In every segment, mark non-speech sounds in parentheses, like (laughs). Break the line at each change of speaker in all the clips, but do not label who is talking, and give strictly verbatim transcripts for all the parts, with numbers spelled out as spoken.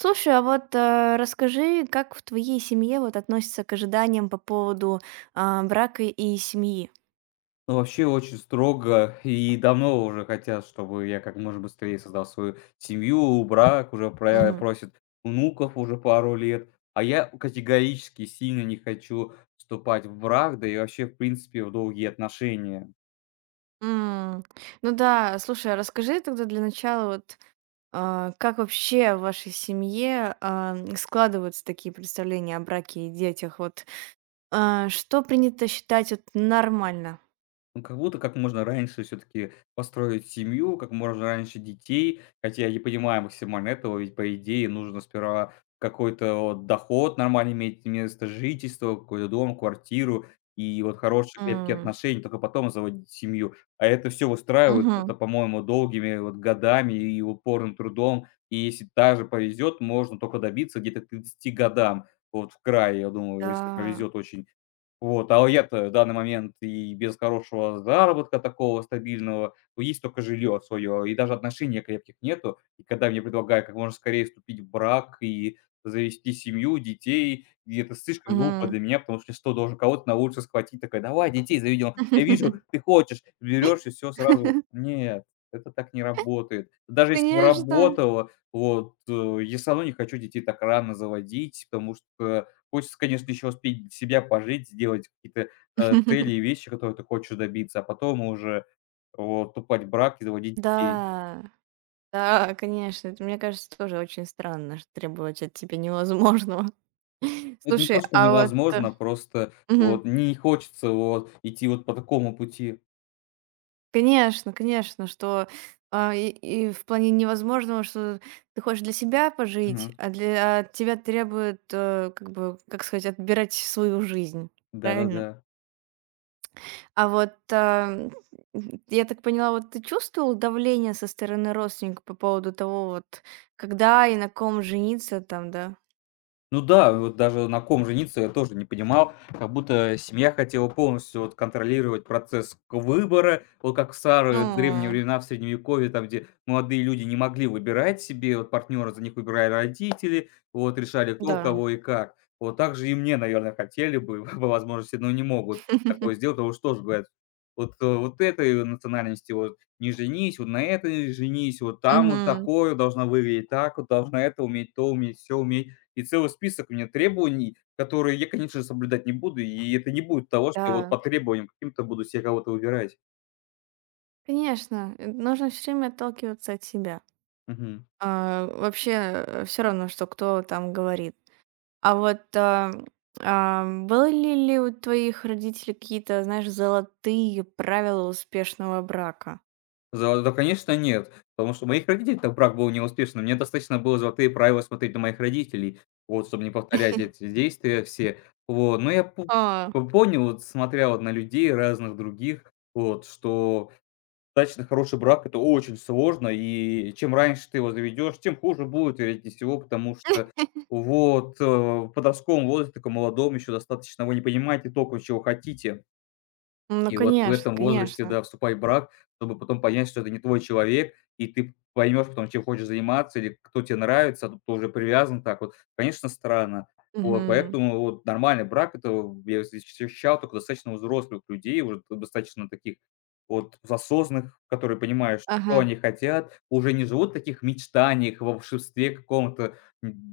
Слушай, а вот э, расскажи, как в твоей семье вот относятся к ожиданиям по поводу а, брака и семьи?
Ну, вообще очень строго и давно уже хотят, чтобы я как можно быстрее создал свою семью, брак, уже про-
Мгм.
просят внуков уже пару лет. А я категорически сильно не хочу вступать в брак, да и вообще, в принципе, в долгие отношения.
М. Ну да, слушай, а расскажи тогда для начала вот, а, как вообще в вашей семье а, складываются такие представления о браке и детях? Вот, а, что принято считать вот нормально?
Ну, как будто как можно раньше все таки построить семью, как можно раньше детей. Хотя я не понимаю максимально этого, ведь, по идее, нужно сперва какой-то вот доход нормально иметь, место жительства, какой-то дом, квартиру и вот хорошие крепкие
М,
отношения, только потом заводить семью. А это все устраивает
мгм.
это, по-моему, долгими вот годами и упорным трудом. И если даже повезет, можно только добиться где-то к тридцати годам. Вот в край, я думаю, если
Да,
повезет очень. Вот, а я-то в данный момент и без хорошего заработка такого стабильного, то есть только жилье свое, и даже отношений крепких нету. И когда мне предлагают как можно скорее вступить в брак и завести семью, детей, и это слишком глупо
мгм.
для меня, потому что что, должен кого-то на улице схватить, такая, давай детей заведем, я вижу,
(laughs)
ты хочешь, берешь и все сразу. Нет, это так не работает. Даже если бы
Конечно.
работало, вот, э, я все равно не хочу детей так рано заводить, потому что хочется, конечно, еще успеть для себя пожить, сделать какие-то, э, цели и
(laughs)
вещи, которые ты хочешь добиться, а потом уже вот вступать в брак и заводить детей.
Да. Да, конечно, это, мне кажется, тоже очень странно, что требовать от тебя невозможного. (laughs)
Ну, Это не то,
Слушай,
что
а вот, э,
невозможно, просто
мгм.
вот не хочется вот идти вот по такому пути.
Конечно, конечно, что, а, и и в плане невозможного, что ты хочешь для себя пожить,
Мгм.
а для а от тебя требует, э, как бы, как сказать, отбирать свою жизнь, правильно?
Да-да-да.
А вот. Ам, м, я так поняла, вот ты чувствовал давление со стороны родственников по поводу того, вот, когда и на ком жениться там, да?
Ну да, вот даже на ком жениться я тоже не понимал. Как будто семья хотела полностью вот контролировать процесс к выбора. Вот как в старые древние
Ну
времена, в Средневековье, там, где молодые люди не могли выбирать себе, вот партнера за них выбирали родители, вот решали кто,
да.
кого и как. Вот так же и мне, наверное, хотели бы (laughs) по возможности, но не могут такое сделать,
(laughs)
потому что тоже говорят, вот, э, вот этой национальности вот не женись, вот на этой женись, вот там вот
Мгм.
такое, должна выглядеть так, вот должна это уметь, то уметь, все уметь. И целый список у меня требований, которые я, конечно, соблюдать не буду, и это не будет того, что я вот
Да,
по требованиям каким-то буду себе кого-то выбирать.
конечно, э, нужно все время отталкиваться от себя.
Мгм.
А вообще, все равно, что кто там говорит. А вот. А, а, были ли у твоих родителей какие-то, знаешь, золотые правила успешного брака?
За да, конечно, нет, потому что у моих родителей так брак был неуспешным. Мне достаточно было "Золотые правила" смотреть на моих родителей, вот, чтобы не повторять эти действия все. Вот, но я по
А,
по- понял, вот смотря вот на людей разных других, вот, что достаточно хороший брак — это очень сложно, и чем раньше ты его заведешь, тем хуже будет, вероятнее всего, потому что вот, э, в подростковом возрасте, таком молодом еще достаточно, вы не понимаете только чего хотите.
ну
И вот в
конечно,
этом возрасте,
конечно.
да, вступай в брак, чтобы потом понять, что это не твой человек, и ты поймешь потом, чем хочешь заниматься или кто тебе нравится, а тут ты уже привязан так вот. Конечно, странно. Вот,
Мгм.
поэтому вот нормальный брак — это я встречал только достаточно взрослых людей, уже достаточно таких вот осознанных, которые понимают, что
Ага.
они хотят, уже не живут в таких мечтаниях, во волшебстве каком-то.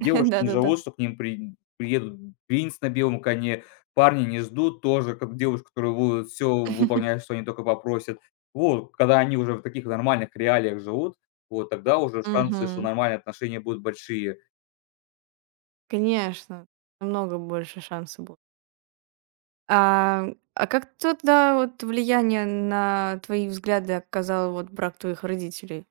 (laughs)
не
Да-да-да.
живут, что к ним при приедут принц на белом коне, парни не ждут тоже как девушек, которые будут все выполнять, что они только попросят. Вот, когда они уже в таких нормальных реалиях живут, вот тогда уже шансы, что
Мгм.
нормальные отношения будут большие.
Конечно, намного больше шансов. А, а как тогда вот влияние на твои взгляды оказал вот брак твоих родителей?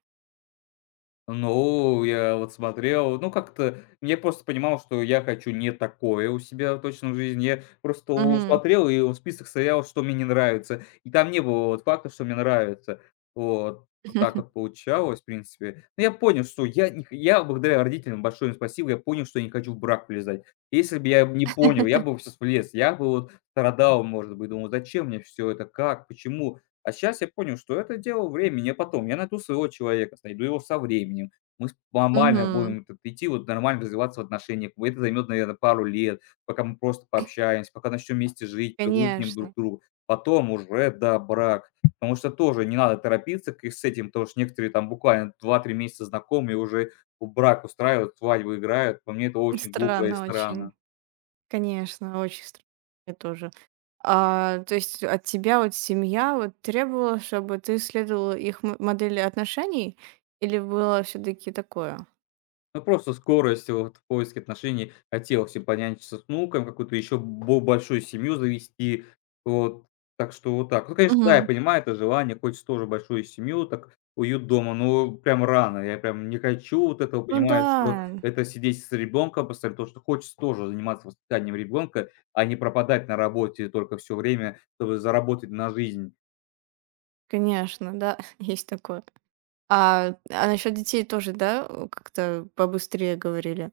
Ну, я вот смотрел, ну, как-то я просто понимал, что я хочу не такое у себя точно в жизни. Я просто у
Мгм.
смотрел и вот список стоял, что мне не нравится. И там не было вот факта, что мне нравится. Вот. Вот так вот
(laughs)
получалось, в принципе. Но я понял, что я не х я благодаря родителям, большое им спасибо, я понял, что я не хочу в брак влезать. Если бы я не понял, я бы сейчас влез, я бы вот страдал, может быть, думал: "Зачем мне все это? Как? Почему?" А сейчас я понял, что это дело времени, а потом я найду своего человека, найду его со временем. Мы с нормально
Мгм.
будем тут идти, вот нормально развиваться в отношениях. Это займет, наверное, пару лет, пока мы просто пообщаемся, пока начнем вместе жить, привыкнем друг
Конечно.
к другу. Потом уже, да, брак. Потому что тоже не надо торопиться к с этим, потому что некоторые там буквально два-три месяца знакомые уже у брак устраивают, свадьбу играют. По мне, это очень глупо и
Странно очень.
странно.
Конечно, очень странно мне тоже. А, то есть от тебя вот семья вот требовала, чтобы ты следовала их м- модели отношений? Или было все таки такое?
Ну, просто скорость вот в поиске отношений. Хотелось и понянчиться с внуком, какую-то еще бо большую семью завести. Вот. Так что вот так. Ну, конечно, да, я
Мгм.
понимаю это желание, хочется тоже большую семью, так уют дома, но прям рано. Я прям не хочу вот этого,
Ну да,
понимаю, что это сидеть с ребенком постоянно, потому что хочется тоже заниматься воспитанием ребенка, а не пропадать на работе только все время, чтобы заработать на жизнь.
конечно, да, (laughs) есть такое. А, а насчет детей тоже, да, э, как-то побыстрее говорили?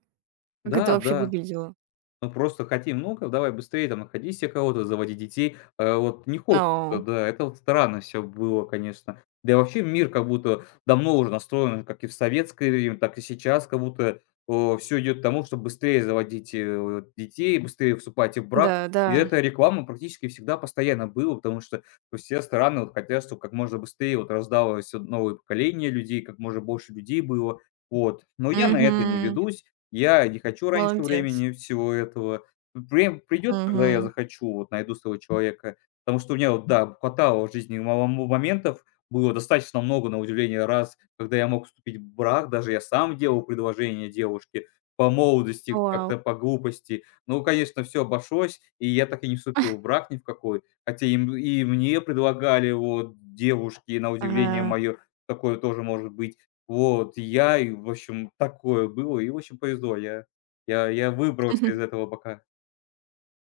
Как это
Да,
вообще
да.
выглядело?
ну просто хотим: "Ну-ка, давай быстрее, там, находи се кого-то, заводи детей". Э, вот не хочется,
О,
да, это вот странно все было, конечно. Да и вообще мир как будто давно уже настроен, как и в советское время, так и сейчас, как будто, все идет к тому, чтобы быстрее заводить, э, вот детей, быстрее вступать в брак.
да,
И
да.
эта реклама практически всегда постоянно была, потому что, ну, все страны вот хотят, чтобы как можно быстрее вот рождалось вот новое поколение людей, как можно больше людей было. Вот. Но я на это не
Мгм.
ведусь. Я не хочу раньше
Молодец.
времени всего этого. Время придет, когда я
Мгм.
захочу, вот найду своего человека. Потому что у меня вот, да, хватало в жизни мало мо моментов, было достаточно много, на удивление, раз, когда я мог вступить в брак, даже я сам делал предложение девушке по молодости,
Вау.
как-то по глупости. Ну, конечно, все обошлось, и я так и не вступил в брак ни в какой. Хотя и и мне предлагали вот девушки, на удивление
А,
мое, такое тоже может быть. Вот, я и, в общем, такое было, и, в общем, повезло. Я я я выбрался из этого пока.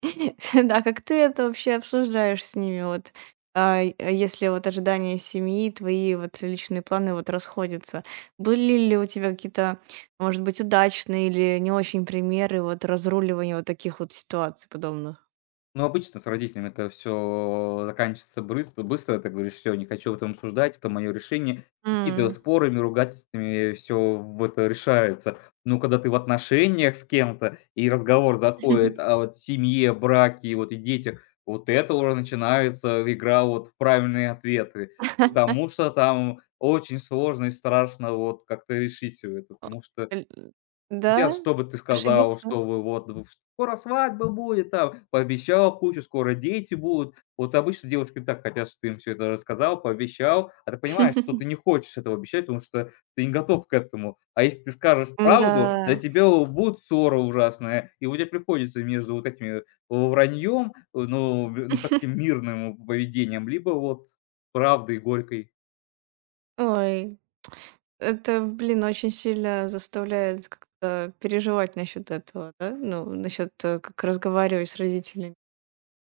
(laughs) да, как ты это вообще обсуждаешь с ними? Вот, а, э, если вот ожидания семьи, твои вот личные планы вот расходятся. Были ли у тебя какие-то, может быть, удачные или не очень примеры вот разруливания вот таких вот ситуаций подобных?
Ну, обычно с родителями это все заканчивается быстро, быстро. Ты говоришь: все, не хочу об этом обсуждать, это мое решение". И какие-то
М.
спорами, ругательствами все в это решается. Но когда ты в отношениях с кем-то и разговор заходит о
(laughs)
вот семье, браке, вот и детях, вот это уже начинается игра вот в правильные ответы. Потому что там очень сложно и страшно вот как-то решить все это.
О,
Потому что
эль. Да?
Хотят, чтобы ты сказал,
Ошибиться?
что вы вот в скоро свадьба будет там, пообещал кучу, скоро дети будут. Вот обычно девушки так хотят, что ты им все это рассказал, пообещал, а ты понимаешь, что ты не
(laughs)
хочешь этого обещать, потому что ты не готов к этому. А если ты скажешь правду, для
Да.
тебя у будет ссора ужасная, и у тебя приходится между вот этими э, враньем, э, ну, ну, таким мирным поведением, либо вот правдой горькой.
Ой, это, блин, очень сильно заставляет как-то переживать насчет этого, да? Ну, насчет, э, как разговаривать с родителями.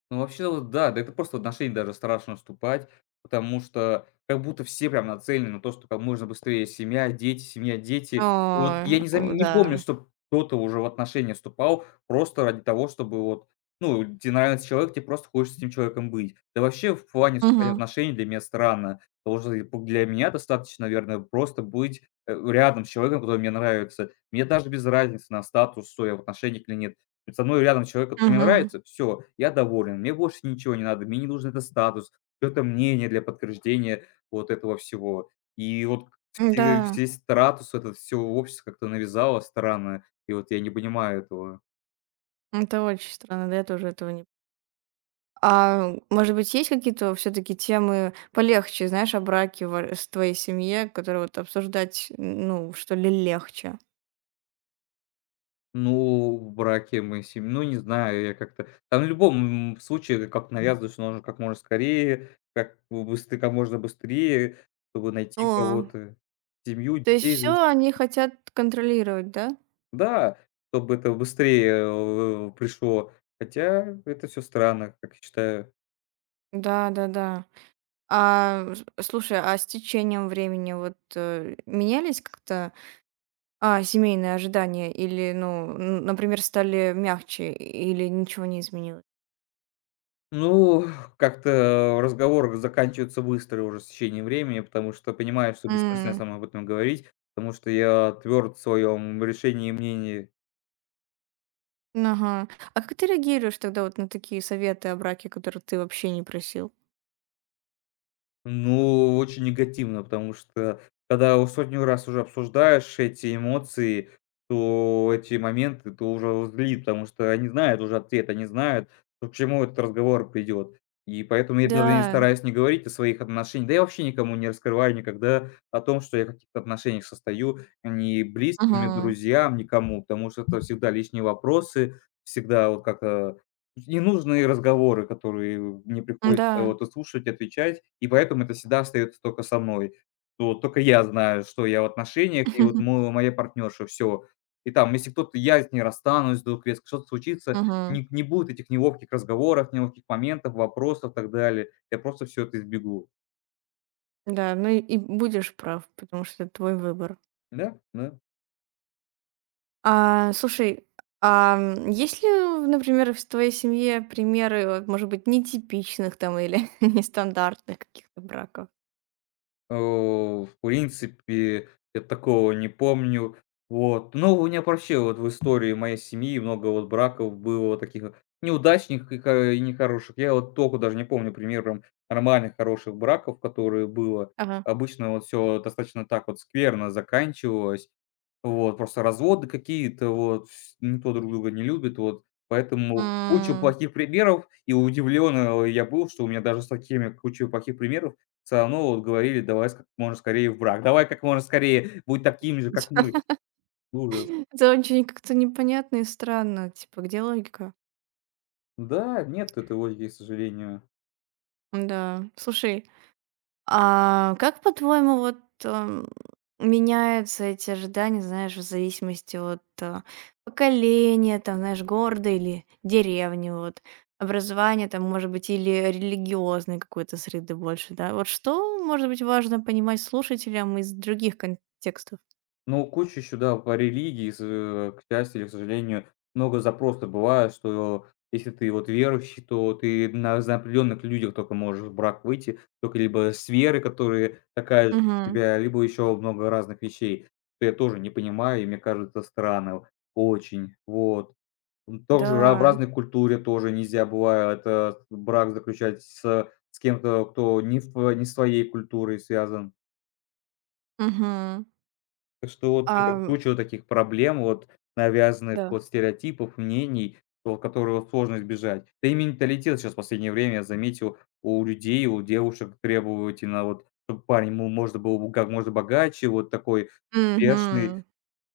Ну, вообще, вот да, да это просто в отношения даже страшно вступать, потому что как будто все прям нацелены на то, что как можно быстрее семья, дети, семья, дети.
Ой,
Вот я не зам
о,
не
да.
помню, чтоб кто-то уже в отношения вступал просто ради того, чтобы вот, ну, те нравится человек, тебе просто хочешь с этим человеком быть. Да вообще в плане вступать в
Мгм.
отношения для меня странно, потому что и п для меня достаточно, наверное, просто быть, э, рядом с человеком, который мне нравится. Мне даже без разницы на статус, что я в отношениях или нет. Со мной рядом человек, который мне
Мгм.
нравится, все, я доволен, мне больше ничего не надо, мне не нужен этот статус, это мнение для подтверждения вот этого всего. И вот
Да,
все все стратус, это всё общество как-то навязало странно, и вот я не понимаю этого.
это очень странно, да, я тоже этого не. А может быть, есть какие-то все-таки темы полегче, знаешь, о браке в с твоей семье, которые вот обсуждать, ну, что ли, легче?
Ну, в браке мы сем ну, не знаю, я как-то там в любом, м, случае как навязывают, что нужно как можно скорее, как быстрее, как можно быстрее, чтобы найти
О,
кого-то, семью,
то есть
детей
все
завести.
они хотят контролировать, да?
Да, чтобы это быстрее, э, пришло. Хотя это все странно, как я считаю.
Да, да, да. А, с Слушай, а с течением времени, вот, э, менялись как-то а, семейные ожидания, или, ну, н например, стали мягче, или ничего не изменилось?
Ну, (laughs) как-то разговор заканчивается быстро уже с течением времени, потому что понимаю, что бессмысленно
М,
со мной об этом говорить, потому что я тверд в своем решении и мнении.
ага. А как ты реагируешь тогда вот на такие советы о браке, которые ты вообще не просил?
Ну, очень негативно, потому что когда у сотню раз уже обсуждаешь эти эмоции, то эти моменты, то уже злит, потому что они знают уже ответ, они знают, к чему этот разговор придет. И поэтому я даже не
Да.
стараюсь не говорить о своих отношениях, да я вообще никому не раскрываю никогда о том, что я в каких-то отношениях состою, ни близким, ни
Мгм.
друзьям, никому, потому что это всегда лишние вопросы, всегда вот как Ненужные разговоры, которые мне приходится
Да.
вот и слушать, отвечать, и поэтому это всегда остается только со мной. Вот только я знаю, что я в отношениях, и вот мо
(laughs)
моя партнерша, все, и там, если кто-то я с ней расстанусь вдруг резко, что-то случится,
Мгм.
не не будет этих неловких разговоров, неловких моментов, вопросов, и так далее. Я просто все это избегу.
Да, ну и и будешь прав, потому что это твой выбор.
Да, да.
А, слушай, а, м, есть ли, например, в твоей семье примеры, вот, может быть, нетипичных там или (laughs) нестандартных каких-то браков?
О, в принципе, я такого не помню. Вот. Ну, у меня вообще вот в истории моей семьи много вот браков было вот таких вот неудачных и ка и нехороших. Я вот только даже не помню пример прям нормальных хороших браков, которые было.
Ага.
Обычно вот все достаточно так вот скверно заканчивалось. Вот, просто разводы какие-то, вот, вс никто друг друга не любит, вот. Поэтому куча
М.
плохих примеров, и удивлен, э, я был, что у меня даже с такими кучей плохих примеров Всё равно вот говорили: "Давай с как можно скорее в брак, давай как можно скорее будь таким же, как мы".
(laughs)
Ужас.
Это очень как-то непонятно и странно. Типа, где логика?
Да, нет этой логики, к сожалению.
Да. Слушай, а как, по-твоему, вот, эм, меняются эти ожидания, знаешь, в зависимости от, э, поколения, там, знаешь, города или деревни, вот, образования, там, может быть, или религиозной какой-то среды больше, да? Вот что, может быть, важно понимать слушателям из других контекстов?
Ну, куча еще, да, по религии, с э, к счастью или к сожалению, много запросов бывает, что если ты вот верующий, то ты на за определенных людях только можешь в брак выйти, только либо с верой, которые такая же, как у
Угу.
тебя, либо еще много разных вещей, что я тоже не понимаю, и мне кажется странным. Очень. Вот. М, также ра в
Да.
разной культуре тоже нельзя бывает, э, брак заключать с с кем-то, кто не в тво не с твоей культурой связан.
Угу.
Так что вот это
А
куча вот таких проблем, вот навязанных
да.
вот стереотипов, мнений, вот которого сложно избежать. Да и менталитет щас в последнее время, я заметил, у людей, у девушек требовательно, вот чтоб парень, ему можно был как можно богаче, вот такой успешный.
Угу.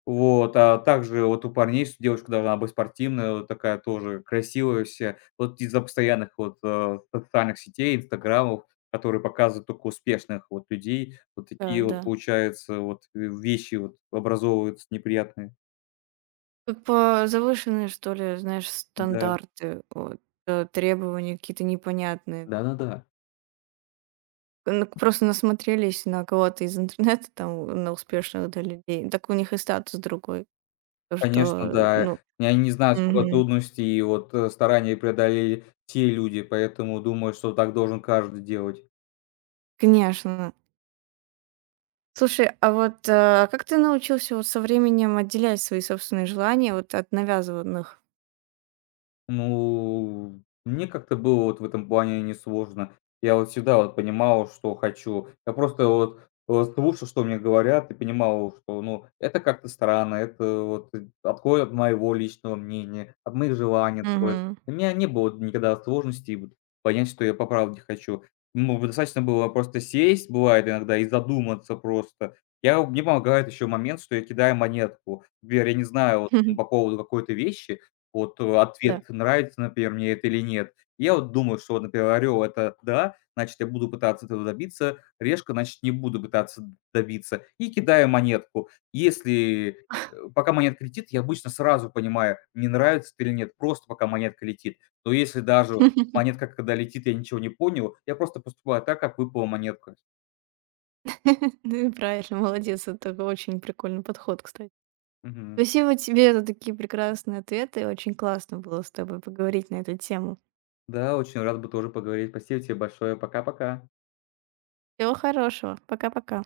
Вот, а также вот у парней что девушка должна быть спортивная, вот такая тоже красивая вся. Вот из-за постоянных вот, э, социальных сетей, "Инстаграмов", которые показывают только успешных вот людей, вот
Да,
такие
да.
вот, получается, вот, э, вещи вот образовываются неприятные.
По завышенные, что ли, знаешь,
Да,
стандарты, вот, э, требования какие-то непонятные.
да-да-да.
Ну, просто насмотрелись на кого-то из интернета, там, на успешных, да, людей. Так у них и статус другой. То,
Конечно,
что,
да.
ну,
И они не знают, сколько
мгм.
трудностей и вот, э, стараний преодолели те люди, поэтому думаю, что так должен каждый делать.
Конечно. Слушай, а вот, э, как ты научился вот со временем отделять свои собственные желания вот от навязыванных.
Ну, мне как-то было вот в этом плане несложно. Я вот всегда вот понимал, что хочу. Я просто вот, э, слушал, что мне говорят, и понимал, что, ну, это как-то странно, это вот э, отходит от моего личного мнения, от моих желаний отходит.
Мгм.
У меня не было никогда сложностей вот понять, что я по правде хочу. Ну, достаточно было просто сесть, бывает иногда, и задуматься просто. Я Мне помогает еще момент, что я кидаю монетку. Например, я не знаю вот ну, по
(laughs)
поводу какой-то вещи, вот, э,
Да.
ответ, нравится, например, мне это или нет. Я вот думаю, что, вот, например, орел — это да, значит, я буду пытаться этого добиться, решка, значит, не буду пытаться добиться. И кидаю монетку. Если, э, пока монетка летит, я обычно сразу понимаю, мне нравится это или нет, просто пока монетка летит. Но если даже
(laughs)
монетка, когда летит, я ничего не понял, я просто поступаю так, как выпала монетка.
Ну и правильно, молодец. Это очень прикольный подход, кстати.
Мгм.
Спасибо тебе за такие прекрасные ответы. Очень классно было с тобой поговорить на эту тему.
Да, очень рад бы тоже поговорить. Спасибо тебе большое. Пока-пока.
Всего хорошего. Пока-пока.